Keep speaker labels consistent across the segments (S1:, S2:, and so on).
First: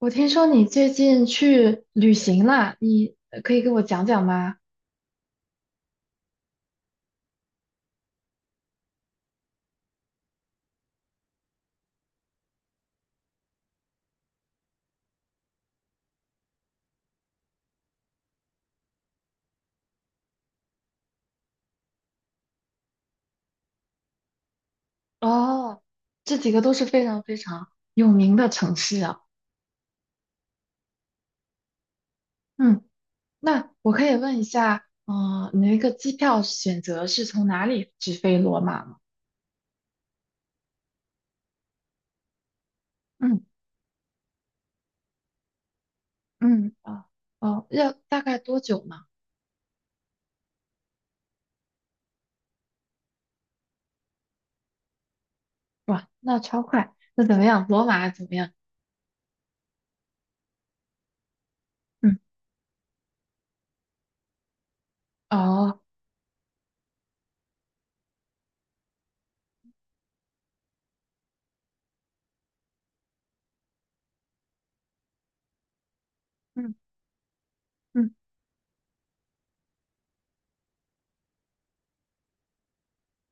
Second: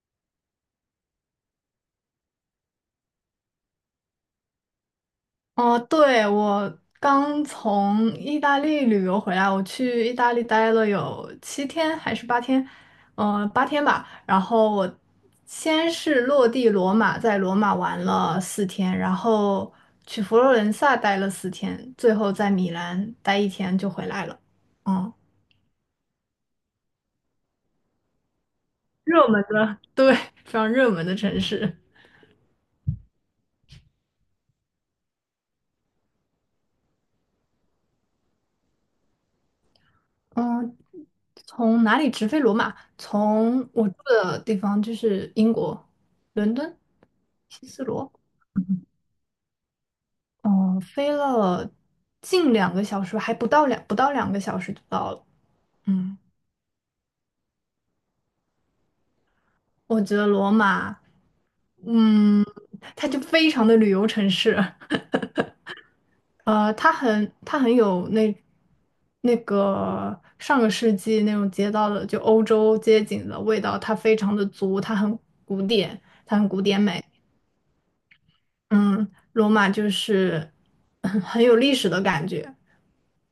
S1: 我听说你最近去旅行了，你可以给我讲讲吗？
S2: 哦，对，我刚从意大利旅游回来，我去意大利待了有7天还是八天，八天吧。然后我先是落地罗马，在罗马玩了四天，然后去佛罗伦萨待了四天，最后在米兰待一天就回来了。嗯，
S1: 哦，这几个都是非常非常有名的城市啊。
S2: 热门的，对，非常热门的城市。
S1: 嗯，那我可以问一下，你那个机票选择是从哪里直飞罗马吗？
S2: 嗯，从哪里直飞罗马？
S1: 嗯，
S2: 从我住的地方就是英国伦
S1: 嗯，
S2: 敦
S1: 啊，哦，
S2: 希斯
S1: 要
S2: 罗，
S1: 大概多久呢？
S2: 嗯，飞了近两个小时，还不到两个小时就到了。
S1: 哇，
S2: 嗯，
S1: 那超快。那怎么样？罗马怎么样？
S2: 我觉得罗马，
S1: 嗯，
S2: 嗯，它就非常的旅游城市，
S1: 哦，
S2: 它很有那个上个世纪那种街道的就欧洲街景的味道，它非常的足，它很古典，它很古
S1: 嗯
S2: 典美。
S1: 嗯
S2: 嗯，罗马就是很有历史的感觉，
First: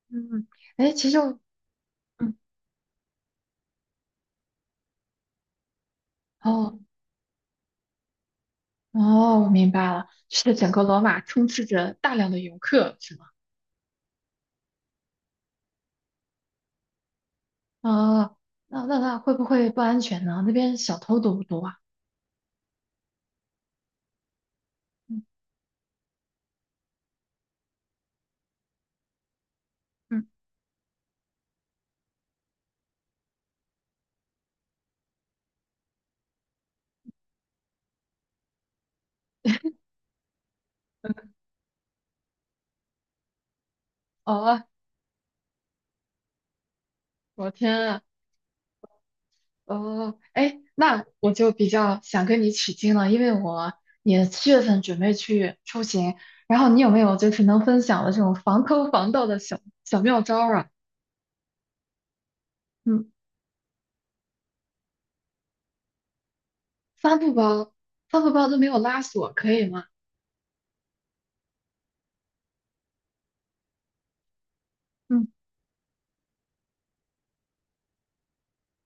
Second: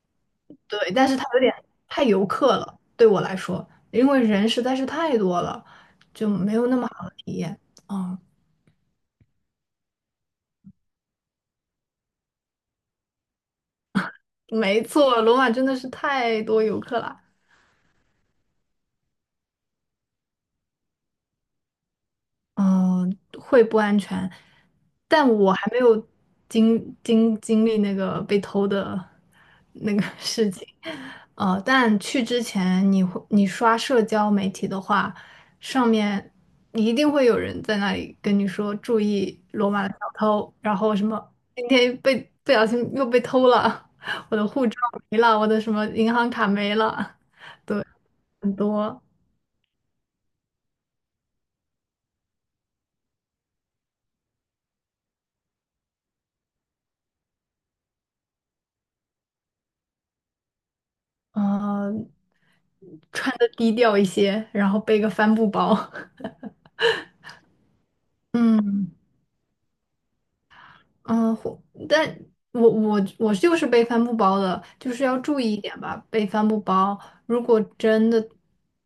S1: 嗯，嗯，哎，
S2: 对，但
S1: 其
S2: 是
S1: 实
S2: 它
S1: 我，
S2: 有点太游
S1: 嗯，
S2: 客了，对我来说，因为人实在是太多了，就没有那
S1: 哦。
S2: 么好的体验。哦，
S1: 哦，我明白了，是整个罗马充斥着大量的游客，是吗？
S2: 没错，罗马真的是太多游客了。
S1: 啊、那会不会不安全呢？那边小偷多不多啊？
S2: 嗯，会不安全，
S1: 嗯
S2: 但我还没有经历那个被偷的那个
S1: 嗯，
S2: 事情。但去之前你刷社交媒体的话，上面一定会有人在那里跟你说注意罗马的小偷，然后什么今天被不小心又被偷了，我的
S1: 哦，
S2: 护照没了，我的什么银行卡没了，
S1: 我 天
S2: 对，
S1: 啊，
S2: 很多。
S1: 哦，哎，那我就比较想跟你取经了，因为我也7月份准备去出行，然后你有没有就是能分享的这种防偷防盗的小小妙招儿啊？
S2: 呃
S1: 嗯，
S2: 穿的低调一些，然后背个帆布包。
S1: 帆布包，帆布包都没有
S2: 嗯
S1: 拉锁，可以吗？
S2: 嗯，但我就是背帆布包的，就是要
S1: 嗯
S2: 注意一点吧，背帆布包。如果真的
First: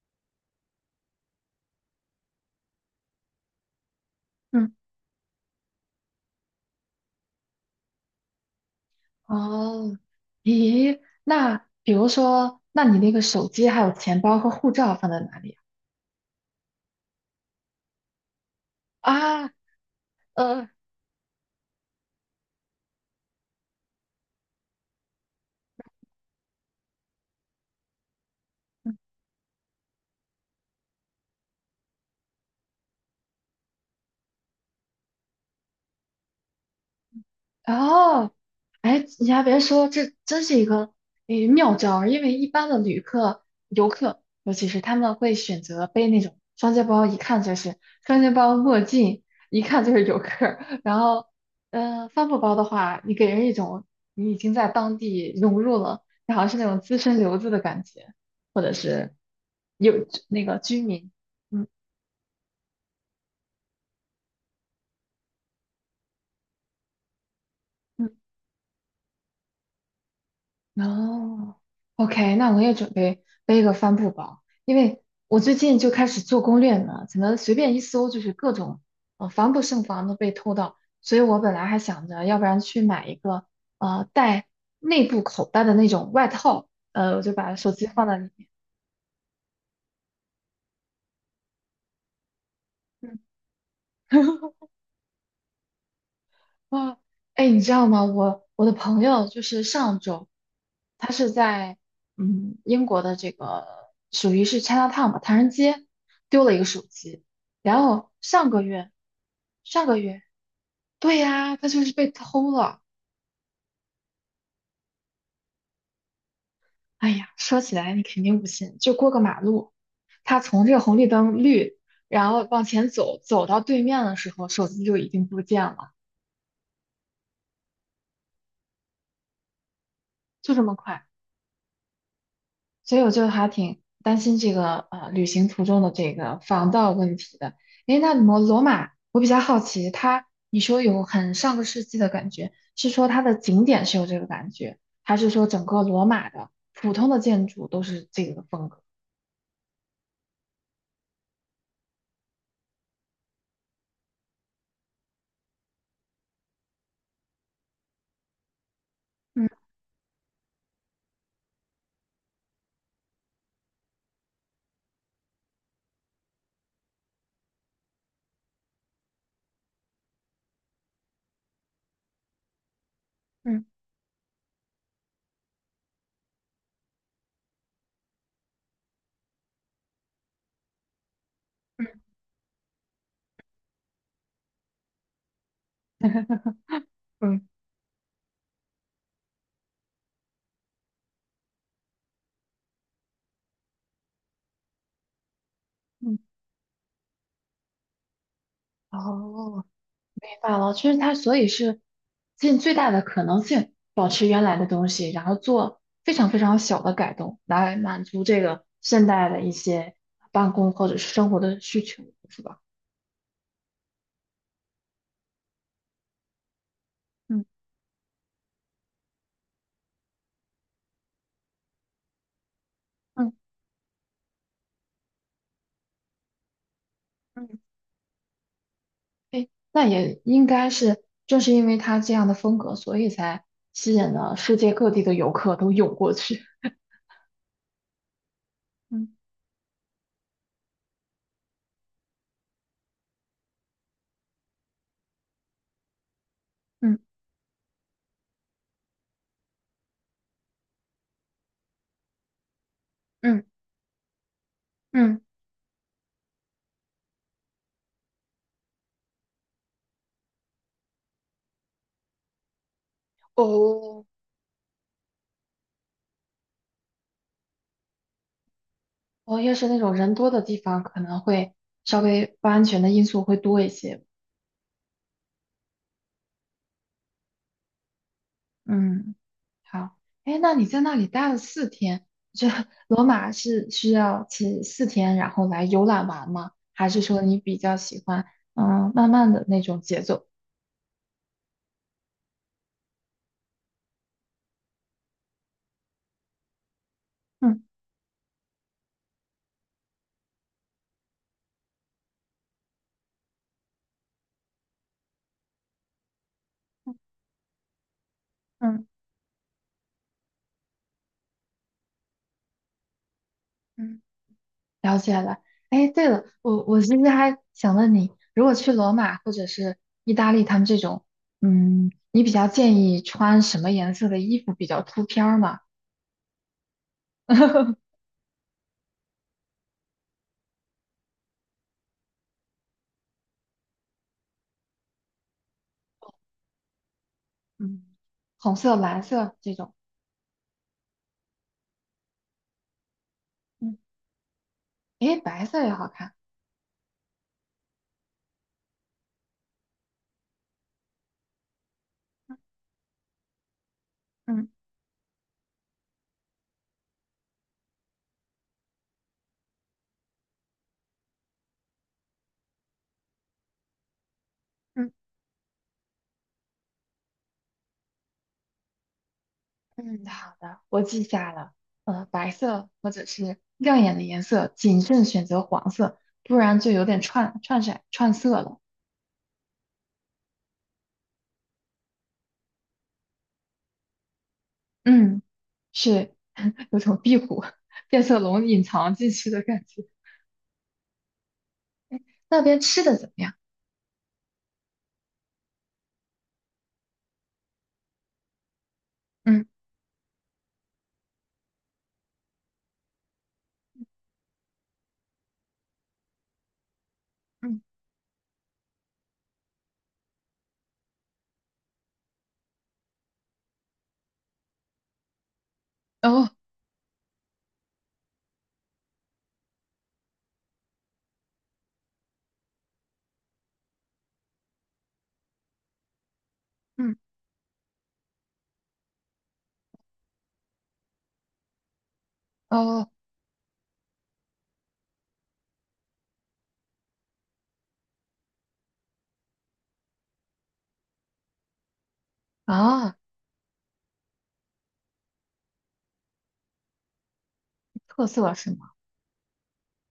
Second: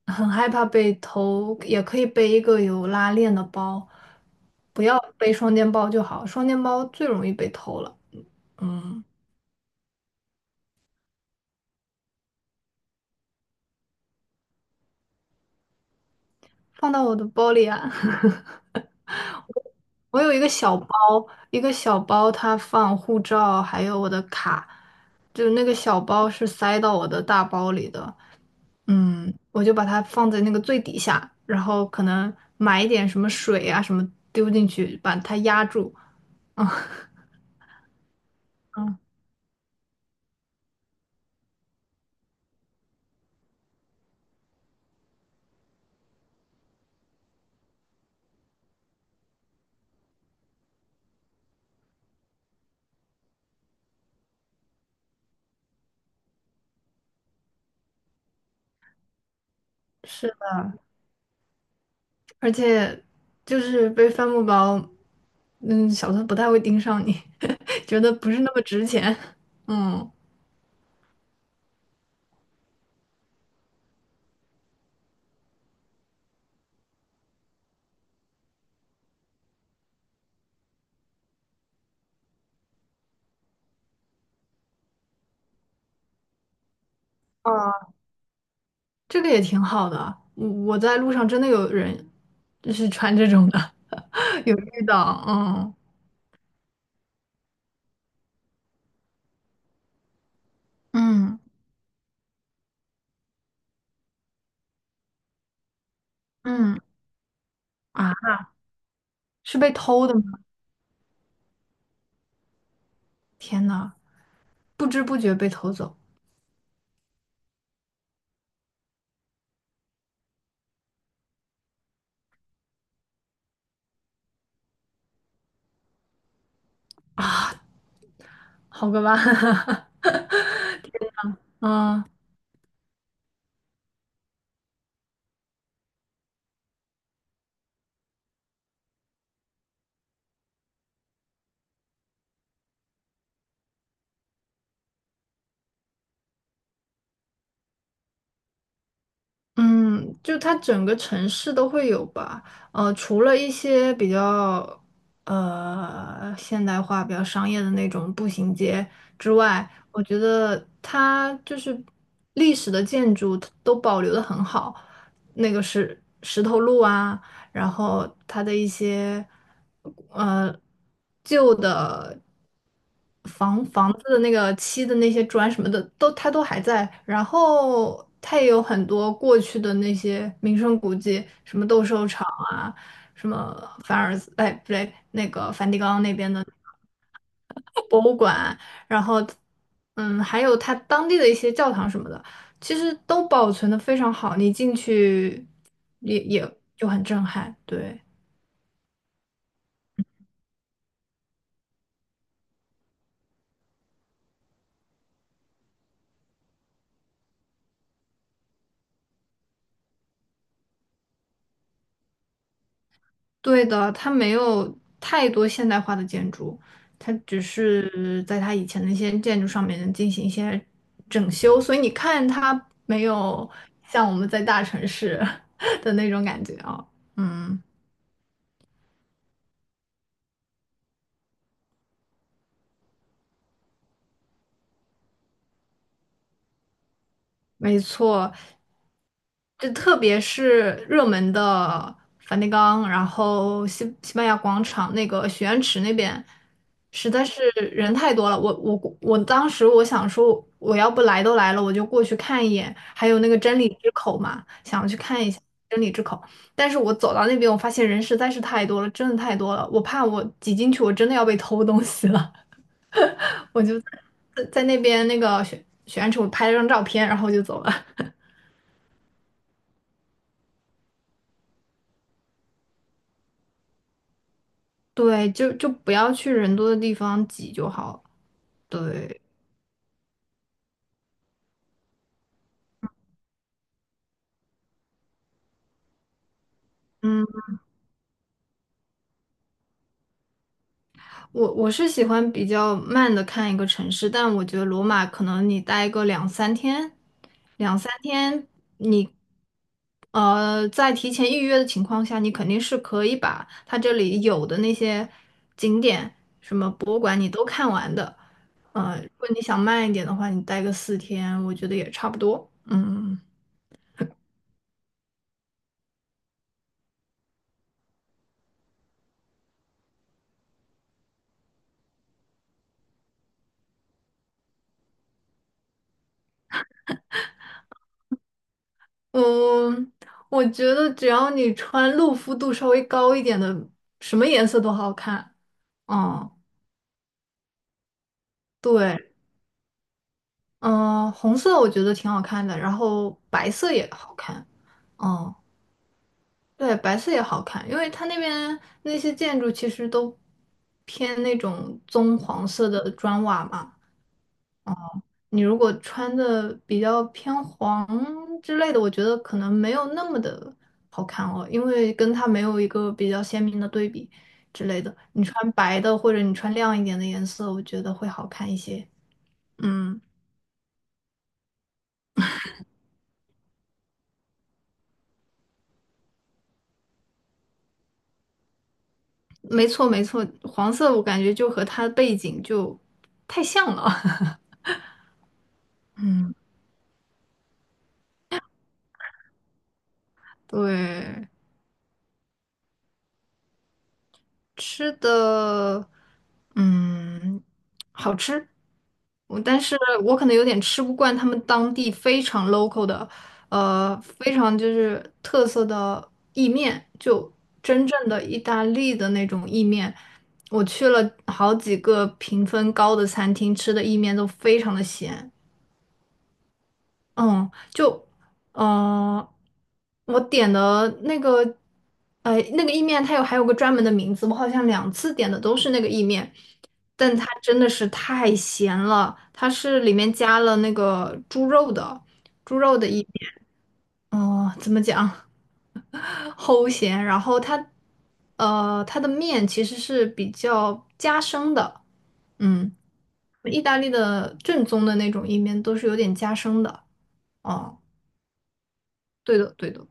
S2: 很害怕被偷，也可以背一个有拉链的包，
S1: 嗯。
S2: 不要背双肩包就好，双肩包最容易被偷了。嗯，
S1: 哦，咦，那比如说，那你那个手机还有钱包和护照放在哪里
S2: 放到我的包里啊。
S1: 啊，啊
S2: 我有一个
S1: 呃，
S2: 小包，一个小包，它放护照，还有我的卡，就那个小包是塞到我的大包里的。我就把它放在那个最底下，然后可能买一点什么水啊什么丢进去，把它压住。嗯
S1: 哦，
S2: 嗯，
S1: 哎，你还别说，这真是一个诶妙招儿因为一般的旅客、游客，尤其是他们会选择背那种双肩包，一看就是双肩包、墨镜，一看就是游客儿然后，嗯，帆布包的话，你给人一种你已经在当地融入了，你好像是那种资深留子的感觉，或者是有
S2: 是
S1: 那
S2: 的，
S1: 个居民，嗯，
S2: 而且就是背帆布包，小偷不太会盯上你，觉得
S1: 嗯，
S2: 不是那么值钱。嗯。
S1: 哦，OK,那我也准备背个帆布包，因为我最近就开始做攻略呢，怎么随便一搜就是各种，防不胜防的被偷盗，所以我本来还想着，要不然去买一个，带内部口袋的那种外套，我就把手机
S2: 啊。
S1: 放在里面，
S2: 这个也挺好的。我在路上真的有人就是穿
S1: 嗯
S2: 这种的，有遇到，嗯
S1: 啊，哎，你知道吗？我的朋友就是上周，他是
S2: 嗯
S1: 在英国的这个属于是 Chinatown 吧，唐人街丢了一个
S2: 嗯，
S1: 手机，然后
S2: 啊，
S1: 上个月
S2: 是被
S1: 上个
S2: 偷的
S1: 月
S2: 吗？
S1: 对呀，他就是被偷了。
S2: 天呐，不知不觉被偷走
S1: 哎呀，说起来你肯定不信，就过个马路，他从这个红绿灯绿，然后往前走，走到对面的时候，手机就已经不见了，
S2: 啊，好个吧，
S1: 就 这么快。
S2: 嗯，
S1: 所以我就还挺担心这个旅行途中的这个防盗问题的。诶，那罗马，我比较好奇，它你说有很上个世纪的感觉，是说它的景点是有这个感觉，还是说整个罗马的普通的建筑都是这个风格？
S2: 嗯，就它整个城市都会有吧，除了一些比较现代化、比较商业的那种步行街之
S1: 嗯
S2: 外，我觉得它就是历史的建筑它都保留的很好，那个石头路啊，然后它的一些呃旧的
S1: 嗯
S2: 房子的那个漆的那些砖什么的它都还在，然后它也有很多过去的那些名胜古迹，什么斗兽场啊，什么凡尔赛，哎不对，那个梵蒂冈那边的
S1: 嗯
S2: 博物馆，然后还有它当地的一些教堂什么的。其实都保存的非常好，你进去
S1: 嗯，
S2: 也就很震撼，对。
S1: 哦，罢了，就是它，所以是尽最大的可能性保持原来的东西，然后做非常非常小的改动，来满足这个现代的一些办公或者是生活的需求，是吧？
S2: 对的，它没有太多现代化的建筑，它只
S1: 嗯，
S2: 是在它以前的一些建筑上面进行一些整修，所以你看它没
S1: 嗯
S2: 有像我们在大城市 的那种感觉啊。
S1: 嗯，
S2: 嗯，
S1: 哎，那也应该是，正是因为它这样的风格，所以才吸引了世界各地的游客都涌过去。
S2: 没错。
S1: 嗯
S2: 就特别是热门的梵蒂冈，然后西班牙广场那个许愿池那边，
S1: 嗯
S2: 实在是人太多了。我当时我想说，我要不来都来了，我就过去看一眼。还有那个
S1: 嗯
S2: 真理之口嘛，想去
S1: 嗯，
S2: 看一下真理之口。但是我走到那边，我发现人实在是太多了，真的太多了。我怕我挤进去，我真的要被偷东西了。
S1: 哦，
S2: 在那边那个许愿池，我拍了张照片，然后就走了。
S1: 哦，越是那种人多的地方，可能会稍微不安全的因素会多一些。
S2: 对，就不要去人多的地方挤就好了。
S1: 嗯。
S2: 对，
S1: 好，哎，那你在那里待了四天，这罗马是需要去四天，然后来游览完吗？还是说
S2: 嗯，
S1: 你比较喜欢嗯慢慢的那种节奏？
S2: 我是喜欢比较慢的看一个城市，但我觉得罗马可能你待个
S1: 嗯，
S2: 两三天你，在提前预约的情况下，你肯定是可以把它这里有的那些景点、什么博物馆你都看完的。
S1: 嗯
S2: 如果你想慢一点的话，你待个四天，我觉得也差不多。嗯。
S1: 嗯了解了。哎，对了，我其实还想问你，如果去罗马或者是意大利他们这种，嗯，你比较建议穿什么颜色的衣服比较出片儿吗？
S2: 嗯，我觉得只要你穿露肤度稍微高一点的，什么颜色都好看。嗯，
S1: 嗯红色、
S2: 对，
S1: 蓝色这种，
S2: 嗯，红色我觉得挺好看的，然后白色
S1: 嗯
S2: 也好看。
S1: 哎，
S2: 嗯，
S1: 白色也好看。
S2: 对，白色也好看，因为它那边那些建筑其实都偏那种棕黄色的砖瓦嘛。
S1: 嗯
S2: 你如果穿的比较偏黄之类的，我觉得可能没有那么的好看哦，因为跟它没有一个比较鲜明的对比之类
S1: 嗯。
S2: 的。你穿白的或者你穿亮一点的颜色，我觉得会好看一些。嗯，
S1: 嗯，好的，我记下了。呃，白色或者是亮眼的颜色，谨慎选择黄色，不然就有点串串色串色了。
S2: 没错没错，黄色我感觉就和它的背景就太像了。
S1: 嗯，是
S2: 嗯，
S1: 有种壁虎、变色龙隐藏进去的感觉。
S2: 对。
S1: 哎，那边吃的怎么样？
S2: 吃的，嗯，好吃。
S1: 嗯
S2: 但是我可能有点吃不惯他们当地非常 local 的，非常就是特色的意面，就
S1: 嗯，
S2: 真正的意大利的那种意面。我去了好几个评分高的餐厅，吃的意面都非常的咸。
S1: 哦，
S2: 嗯，就呃，我点的那个，那个意面还有个专门的名字，我好像两次点的都是那个意面，
S1: 嗯
S2: 但它真的是太咸了，它是里面加了那个猪肉的，猪肉的
S1: 哦
S2: 意面，哦、怎么讲，齁咸，然后它的面其实是比较夹生的，嗯，
S1: 啊，
S2: 意大利的正宗的那种意面都是有点夹生的，哦、
S1: 特色是吗？
S2: 对的，对的，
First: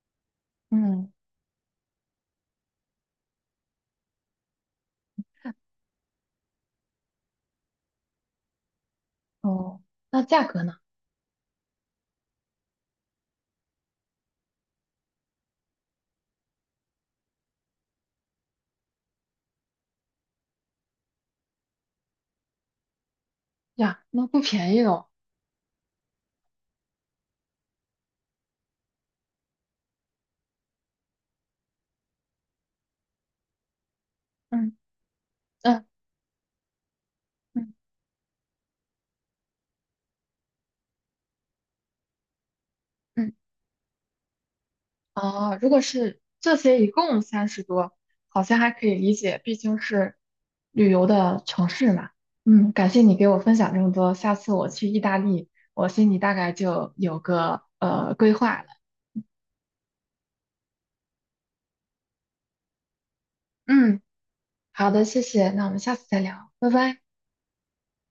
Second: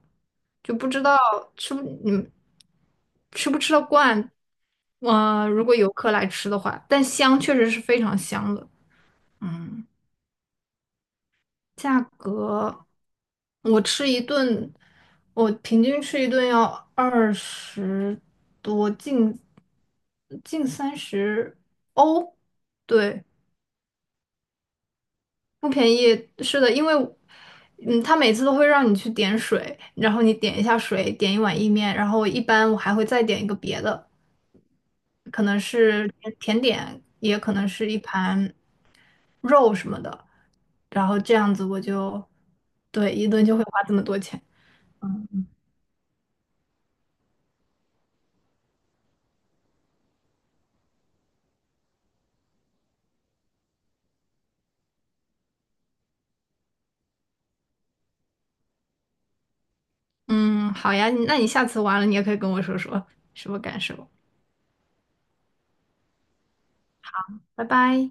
S2: 就不知
S1: 嗯
S2: 道吃不你们吃不吃得惯。如果游客来吃的话，但香确实是非常香的。
S1: 哦，
S2: 嗯，
S1: 那价格呢？
S2: 价格我吃一顿，我平均吃一顿要20多，近30欧。对，
S1: 呀，那不便宜哦。
S2: 不便宜，是的，因为，他每次都会让你去点水，然后你点一下水，点一碗意面，然后一般我还会再点一个别的，
S1: 嗯
S2: 可能
S1: 嗯
S2: 是甜点，也可能
S1: 嗯
S2: 是一盘肉什么的，然后这样子我就，对，一
S1: 嗯。
S2: 顿就会花这么多钱。
S1: 啊，如果是这些一共30多，好像还可以理解，毕竟是旅游的城市嘛。嗯，感谢你给我分享这么多，下次我去意大利，我心里大概就有个规划了。
S2: 嗯，好呀，那你下次完了，你也可以跟我说说什么感
S1: 嗯，
S2: 受。
S1: 好的，谢谢，那我们下次再聊，拜拜。
S2: 拜拜。